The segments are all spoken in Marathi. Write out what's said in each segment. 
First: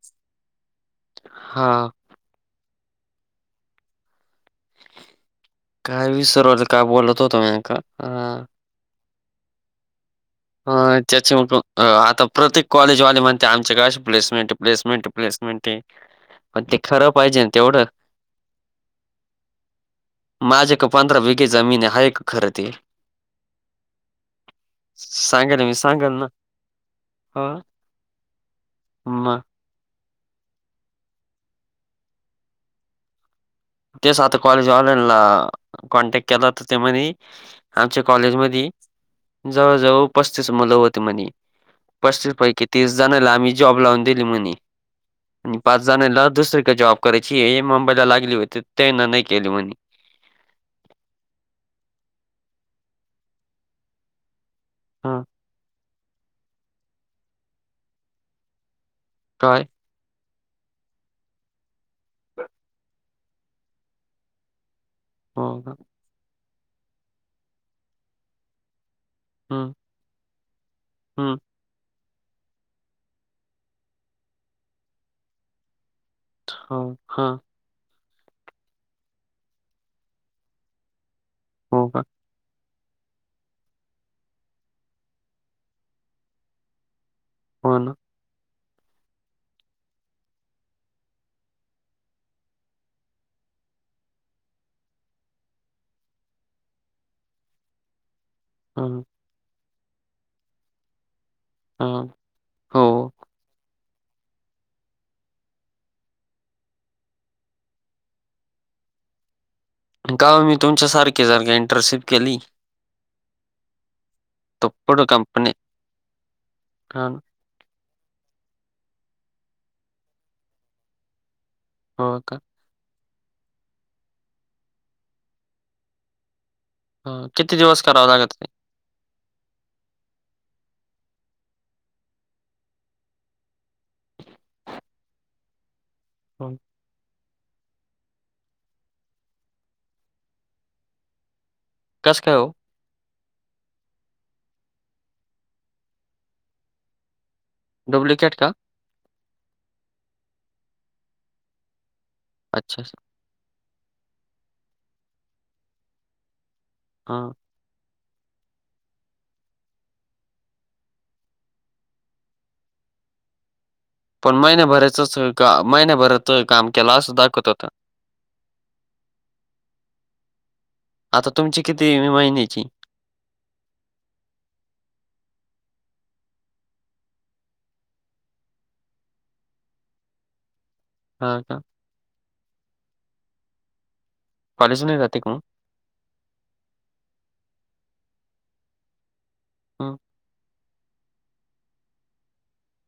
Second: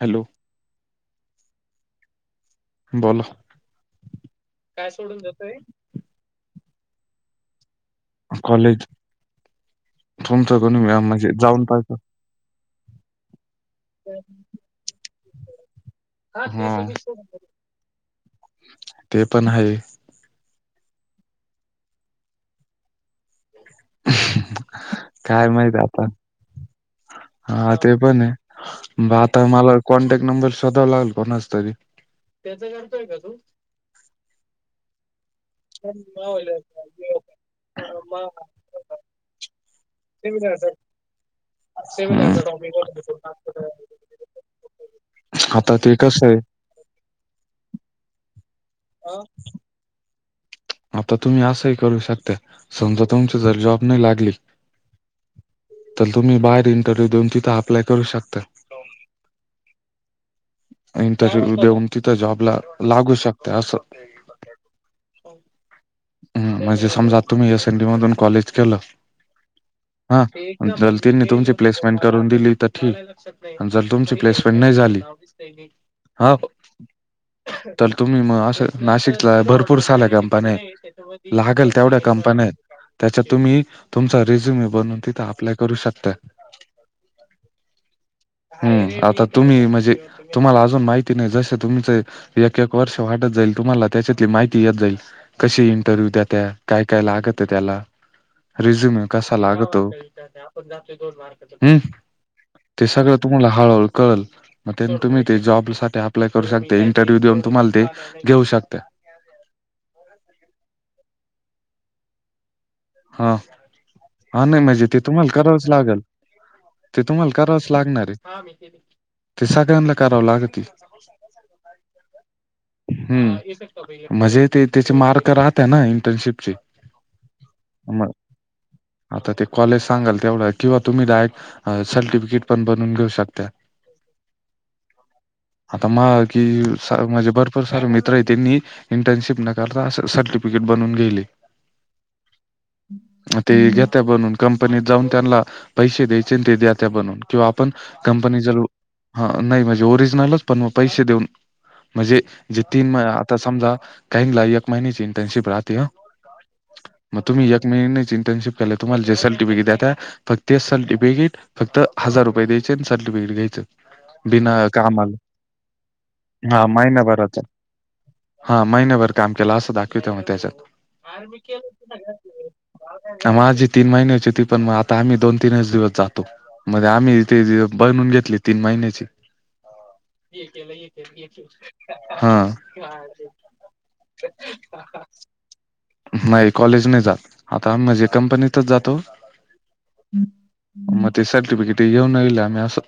हॅलो. हा. बलो. काय सोडून देतोय. काय विसरवल काय बोलत होत मी नेमका. कॉलेज. तुमचं कोणी व्या- ह. म्हणजे त्याचे जाऊन पाहिजे आता प्रत्येक कॉलेजवाले म्हणता. आमच्या काडे अशी प्लेसमेंटे. प्लेसमेंटे प्लेसमेंटे. हा. ते पण हाये. माझ्याक पंधरा बीगे जमीने. हाये का खर ते. काय सांगायला मी माहित आता सांगल ना. हां. हा ते पणे. मग आता मला कॉन्टॅक्ट नंबर शोधावा लागल. कोणाचा तरी. तेच आाता कॉलेज वाल्याला कॉन्टॅक्ट केला त ते म्हणी. आमच्या कॉलेजमधी जवळजवळ पस्तीस मुलं होते म्हणी. हम्म. पस्तीस पैकी तीस जणाला. आम्ही जॉब लावून दिली म्हणी. आणि आता पाच ते कसं जणायला आहे दुसरी क जॉब करायचीये. मुंबईला लागली होती त तेन नाही केले म्हणी. आता तुम्ही असंही करू शकता. समजा तुमची जर जॉब नाही लागली. हां. तर तुम्ही बाहेर इंटरव्हू देऊन. तिथं अप्लाय करू शकता. काय? इंटरव्ह्यू देऊन, तिथं जॉबला लागू शकता असं. हो का? ह म्हणजे समजा, तुम्ही एसएन डी मधून कॉलेज केलं. हं, हा. जर तेनी हं, तुमची प्समेंट करून दिली त ठीक. जर तुमची प्लेसमेंट नाही झाली. हा हो, हा. तर तुम्ही म असं. नाशिकला भरपूर साल्या कंपन्याय. लागल तेवढ्या होगा, कंपन्याय. त्याच्यात तुम्ही. तुमचा रेझ्युमे बनून तिथे अप्लाय करू शकताय. हो ना. हम्म. आता तुम्ही म्हणजे, तुम्हाला अजून माहिती नाही. जसे तुमचे एक एक वर्ष वाढत जाईल, तुम्हाला त्याच्यातली माहिती येत जाईल. कशी इंटरव्ह्यू दात्या काय काय लागत त्याला हं, रिझ्यूम कस. लागतो हम्म हां, ते हो. सगळं. तुम्हाला हळहळ कळल. मग ते तुम्ही ते जॉबसाठी अप्लाय करू शकता इंटरव्ह्यू देऊन तुम्हाला ते घेऊ शकत्या. का मी तुमच्यासारखे सारखे इंटरशिप केली. हा हा नाही तर माजे ते पुढं तुम्हाला कंपनी करावच लागेल ते हां ना, तुम्हाला. करावच लागणारे ते सगळ्यांना कराव लागती. तो सांगायला सांग बाई. हो का. हम् म्हणजे ते त्याचे मार्क राहत ना इंटर्नशिपचे. ह किती दिवस करावा मग लागत ते. आता ते कॉलेज सांगाल तेवढा किंवा तुम्हीला एक सर्टिफिकेट पण बनवून घेऊ शकत्यात. ह [inaudible] आता मा कि सा म्हणजे बर. सार मित्र आहे त्यांनी इंटर्नशिप नकारता अस सर्टिफिकेट बनून गेले. कस काय हो. ते घेत्या बनून कंपनीत जाऊन त्यांना पैसे द्यायचे आणि ते द्या त्या्या बनून. किंवा आपण डुप्लिकेट कंपनी का? जरु. हा नाही म्हणजे ओरिजनलच पण मग पैसे देऊन म्हणजे जे अच्छा, तीन अच्छा. म तर समजा काही ला एक महिनची इंटर्नशिप राहते ह. मग हां. तुम्ही एक महिननेच इंटर्नशिप केला तुम्हाला जेसलटी बिकी द्याता. फक्त ते सर्टिफिकेट फक्त हजार रुपये द्यायचे आणि सर्टिफिकेट घ्यायचं. पण बिना महिनेभरचच कामाला सगळं काम महिनेभरच हा काम केलं अस दाखव. महिन्याभराचा हा महिनभर काम केलं असं दाखवते म त्याच्या. आता तुमची किती महिन्याची. माझी तीन महिन्या होची होती पण मग आता आम्ही दोन तीनच दिवस जातो. मध्ये आम्ही ते बनून घेतले तीन महिन्याची. हां का? हा. कॉलेज नाही जाते का मग? नाही कॉलेज नाही जात आता माझे कंपनीतच जातो. हं, मग ते सर्टिफिकेट येऊन येल आम असं.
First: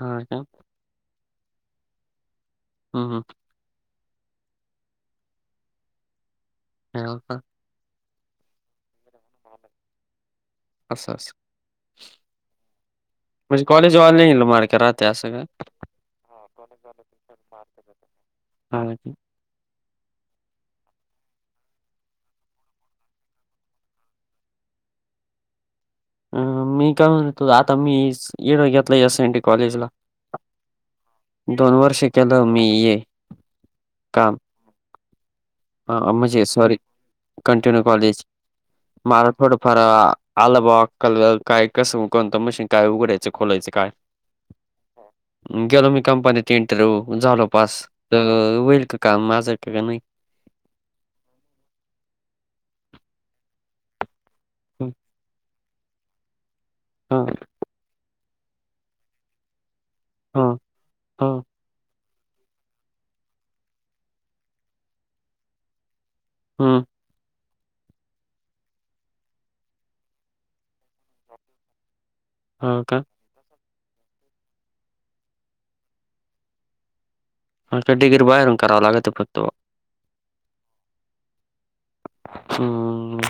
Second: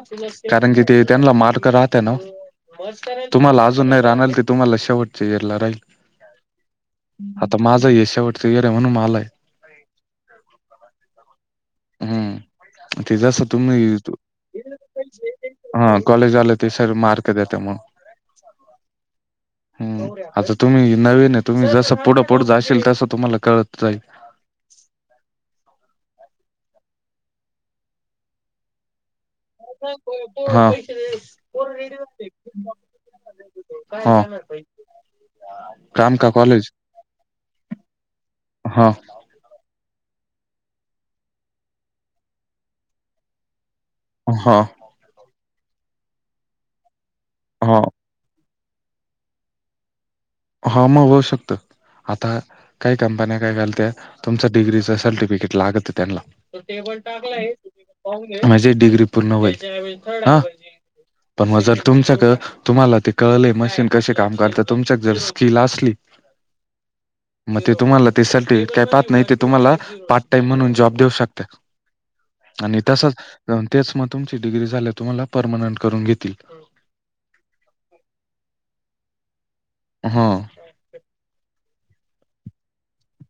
हां का? कारण कि ते त्यांना मार्क राहत ना हं, हं, तुम्हाला आल. अजून नाही राल तुम्हाला शेवटला राहील. हो का? आता माझा शेवटचं गरे म्हणून मलाय. असं अस. हम. म्हणजे कॉलेजवाले ल मार का राहते अस का. हा कॉलेज हा आलं त सर मार्क देते म्हणून. हा की. हम आता तुम्ही नवीन आहे तुम्ही जसं पुढं पुढ जा असशेल तसं तुम्हाला कळत जाईल. अ मी काय म्हणेतो आता मी येड घेतला या संट. हा. दोन वर्ष केलं मी ये हा काम. ह काम का अम्जे कॉलेज सॉारी कंटिन्यू कॉलेज. हा मला थोडंफार आलबा कल काय कसं कोणतं मशीन. काय उघडायचं खोलायचे काय. हा. गेलो मी कंपनीत इंटरव्ह्यू झालो हा पास. तर होईल का माझं का नाही. ह मग होऊ शकत आता काही कंपन्या काय घालत्या. तुमच डिग्रीच ह सर्टिफिकेट लागत त्यांना. माझी डिग्री पूर्ण होईल हं. ह ह पण मग जर तुमच क तुम्हाला ते - - कळले मशीन कशी काम करते तुमच्यात जर स्किल असली - - हम्म. मग ते तुम्हाला ते सर्टिफिकेट काय पाहत नाही ते तुम्हाला पार्ट टाइम म्हणून जॉब देऊ शकते. आणि हो का तसच तेच मग तुमची डिग्री झाली तुम्हाला परमनंट करून घेतील. [unintelligible] बाहेरून कराव लागते फक्त हं. हम्म.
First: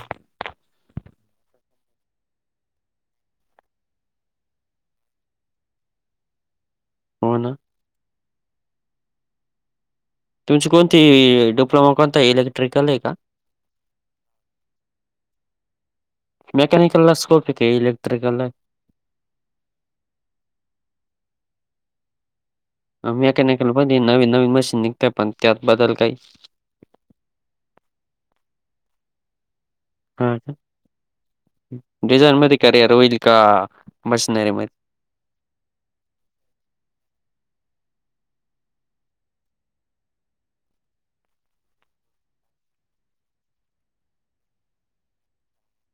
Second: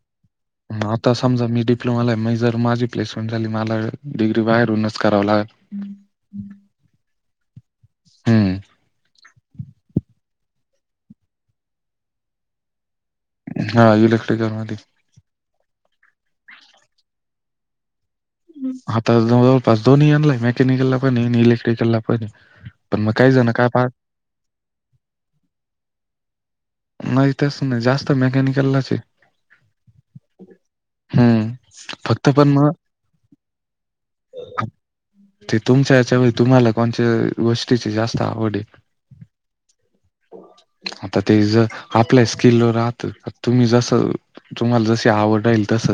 आता समजा मी डिप्लोमाला आहे म जर माझी प्लेसमेंट झाली मला डिग्री बाहेरहूनच कराववी लाग - - हम्म. हो ना. हम्म तुमची कोणती डिप्लोमा कोणता इलेक्ट्रिकल हेका? हा इलेक्ट्रिक म [unintelligible] मेकॅनिकल स्कोप किती हाय इलेक्ट्रिकला आता जवळपास दोनीहीलाय मेकॅनिकलला पणहि आणि इलेक्ट्रिकलला पण. पण मग काही जण काय पा - - नवी नवी मशीन निघत पण त्यातबद्दल काही नाही तेच नाही जास्त मेकॅनिकललाच हे. हा हम्म फक्त डिझाईन पण मध्ये मग करयर होईल का मशनरी मध्ये- - ते तुमच्या याच्या व तुम्हाला कोणत्या गोष्टीची जास्त आवडये. आता ते ज आपल्या स्किलवर राहत. तुम्ही जस तुम्हाला जशी आवडईल तस.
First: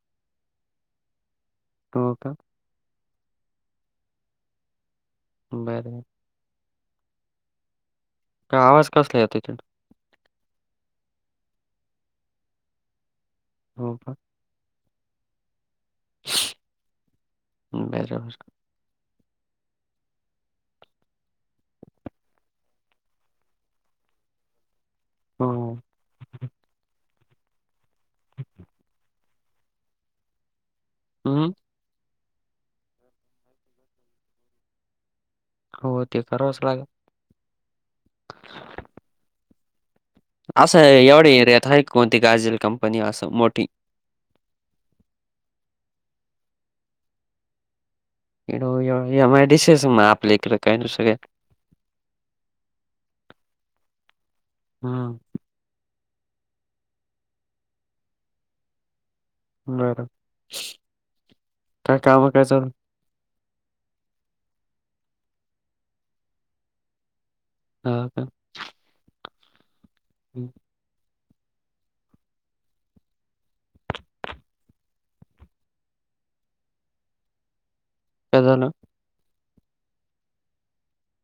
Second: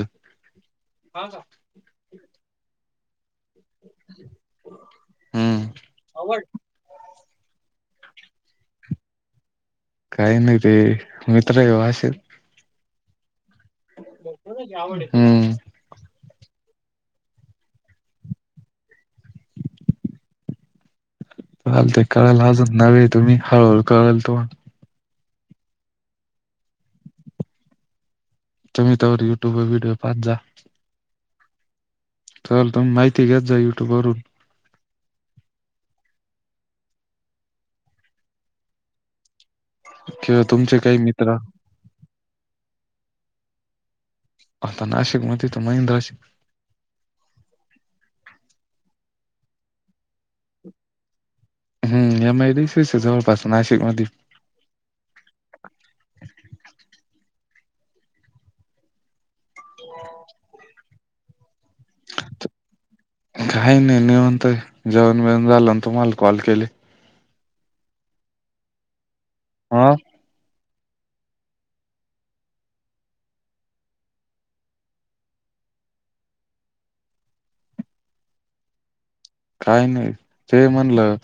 हो का. [unintelligible] हम्म. बर. काय आवाज कसला येतोय तिथून? काही नाही रे मित्र येऊ असेल. हो का. [unintelligible] आवड ये. [unintelligible] [unintelligible] ते कळेल अजून नवे तुम्ही हळूहळु कळल तुला. हो. तुम्ही तरवर युट्यूब व्हिडिओ पाचत जा. हम्. सर तुम्ही माहिती घेत जा युट्यूब वरून. हो ते करावचं लागल. किंवा असं तुमचे काही एवढी मित्र एरियात आहे कोणती गाजल कंपनी असं मोठी. आता नाशिक मध्ये त महिंद्रा ए [unintelligible] आपल्या हिकड काय दुसरी. हम्म. या [unintelligible] जवळपास नाशिक मध्ये. हंम्म. बरं. काय काम काय चाल - - काही नाही निवांत हाय. जेवण बेवन झालं आणि तुम्हाला कॉल केले. ह का. हा. [inaudible] का झालं? काय नाही. ते म्हणलं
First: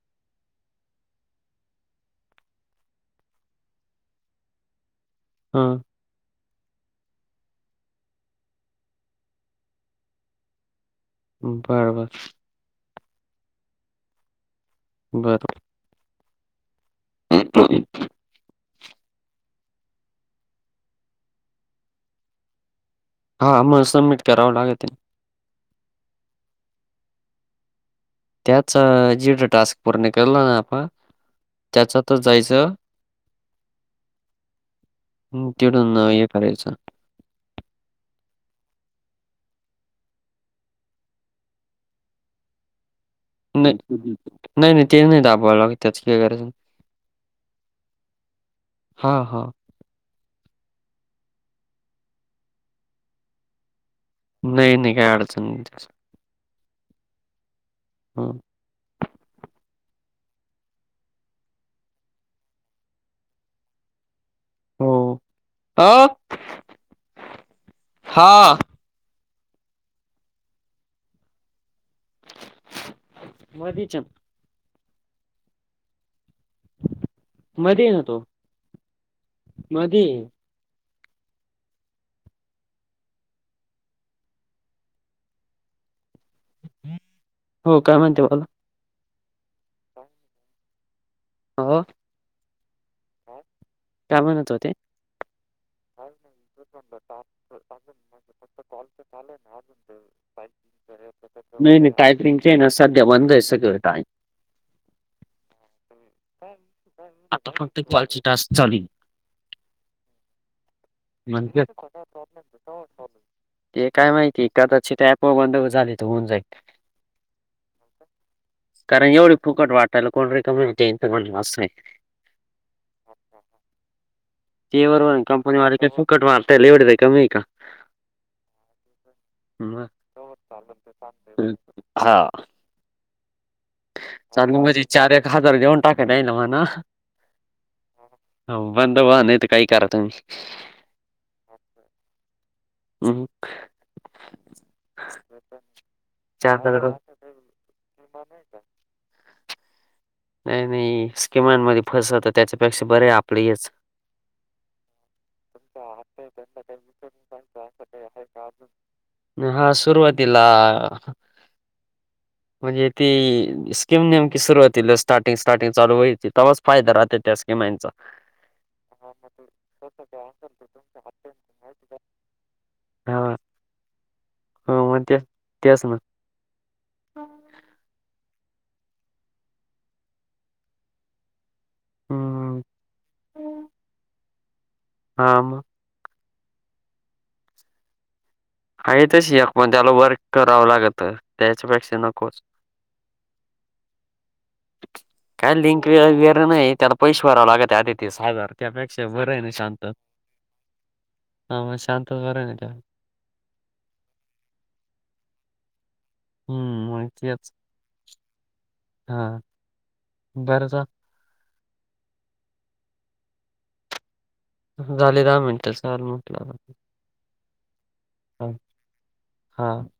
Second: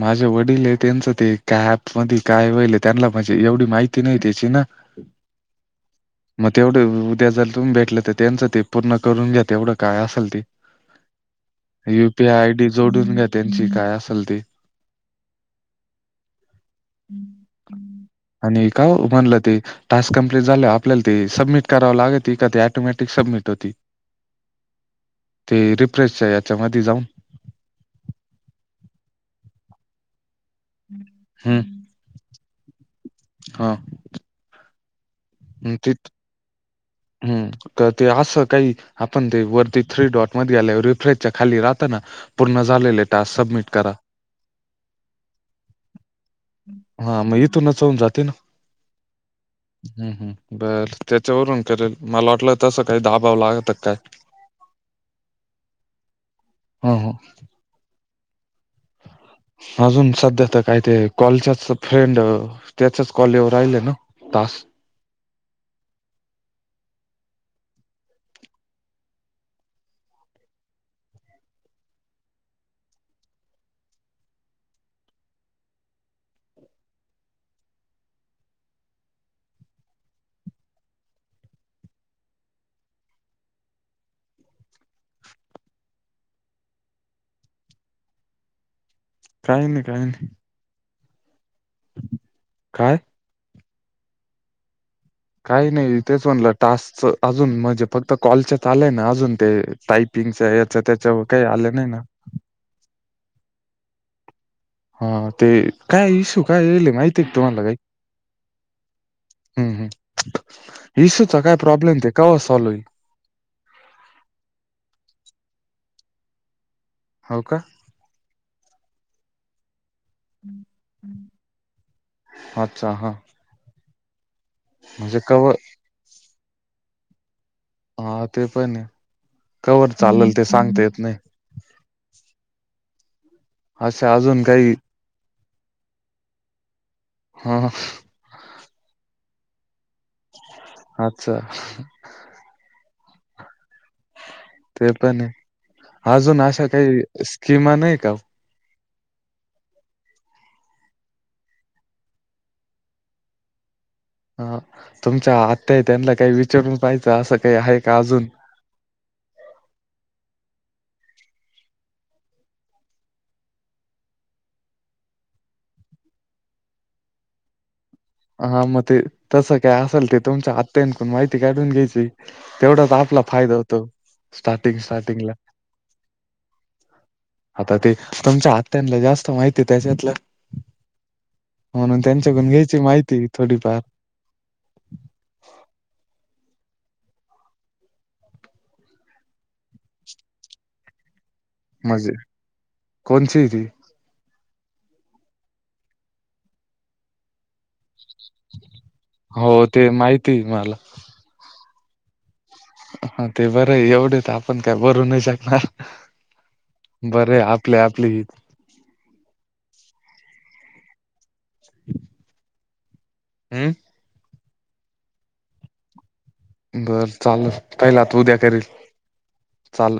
माझे वडील ये त्यांचं ते काॅप मध्ये काय व्हायलय त्यांना म्हणजे एवढी माहिती नाही त्याची ना. ह्. हां मग तेवढं उद्या जर तुम्ही भेटलं तर त्यांचं ते पूर्ण करून घ्या तेवढं काय असलं ते [inaudible] बरं- बरं युपीआय आयडी जोडून घ्या त्यांची काय असेल ते बरं [inaudible] आणि काव म्हणलं ते टास्क कम्प्लीट झालंवर आपल्याला ते सबमिट करावं लागते ऑटोमॅटिक सबमिट हा होती मग सबमिट करावं लागत ते रिप्रेश याच्यामध्ये जाऊन त्याचा जेवढा टास्क पूर्ण केला ना मग हम्म त्याचातच जायचं हा हम्म ते तिकडुन ना हे करायचं हम्म तर ते असं काही आपण ते वरती थ्री डॉट मध्ये आल्यावर रिफ्रेजच्या खाली राहत ना पूर्ण झालेले टास्क सबमिट नाही करा. नाही नाही ते नाही दबावा लागत त्याची काही गरज नाही हा मग इथूनच होऊन जाते ना हा हा हम्म हम्म बर त्याच्यावरून करेल मला वाटलं तसं काही दबाव लागत की काय नाही नाही काय अडचण नाही त्याच हम्म हम्म हम्म अजून सध्या तर काय ते कॉलचच फ्रेंड त्याच्याच कॉल येऊन राहिले ना तास हो ह हा मधीच्या मधी आहे ना तो मधीये हो काय म्हणते बोला काय नाही काय नाही हो काय काय म्हणत होते काही नाही तेच म्हणलं टास्कच अजून म्हणजे फक्त कॉलच आलय ना अजून ते टाईप पिगच हेच त्याच्यावर काही आल नाही ना ते ना सध्या बंद आहे सगळं हा ते काय इशू काय यायलय माहिती आता तुम्हाला काही फक्त कॉलचे टास्क चालू आहे. हम्म -हम्म इश्यूचा काय प्रॉब्लेम ते कवा सॉल्व्ह होईल ते काय माहिती कदाचित ॲप बंद झाली होऊन जाईल हाव का कारण एवढे फुकट वाटायला कोण रिकाम होतील अच्छा हा [unintelligible] ते वर म्हणजे कवर कंपनी वाले काही फुकट वाटायला एवढ कमी आहे का हा ते पण आहे मग. कवर चालेल ते सांगता येत नाही हा अशा अजून चालले काही म्हणजे चार एक हजार घेऊन टाकाता येईल ना म्हणा हा बंद व्हा नाही तर काही करा तुम्ही अच्छा [inaudible] ते पण आहे अजून अशा काही स्कीमा नाही का ओ नाही का [inaudible] नाही -नाही स्किमांमध्ये फसवत त्याच्यापेक्षा बरं आहे आपलं हेच. ह तुमच्या आत्यात्यांनला काही विचारून पाहियचं असं काही आहे का अजून ह [inaudible] हा सुरवातीला. [inaudible] म्हणजे ती स्कीिम नेमकी सुरुवातीला स्टार्टिंग स्टार्टिंग चालू व्हाय त फायदा राहत त्या स्किमचा हा मग ते तसं काय असेल ते तुमच्या आत्यानकडुन माहिती काढून घ्यायची तेवढाच आपला हा फायदा होतो. स्टार्टिंग- हो मग ते स्टार्टिंगला तेच ना आता ते तुमच्या आत्यांला जास्त माहिती त्याच्यातलं. म्हणून त्यांच्याकडून हम्म. घ्यायची माहिती थोडी फार हा मग. आहे तशी यक [unintelligible] मण त्याला वर्क करावं लागत. त्याच्या पेक्षा म्हणजे नकोच. कोणची ती काय लिंक वगैरे नाही त्यांना पैसे भरावं लागत त्या [inaudible] हो ते माहिती आहे मला हा मग शांत बर नाही त्या [unintelligible] हा ते बरं आहे एवढे तर आपण काय भरू नाही शकणार. हम्म [unintelligible] बरे माहितीच आपले आपली हा बरंच. [inaudible] हम झाले दहा मिनटच काल म्हटला. बरं चाल पहिला आ त उद्या करील हा. चाल.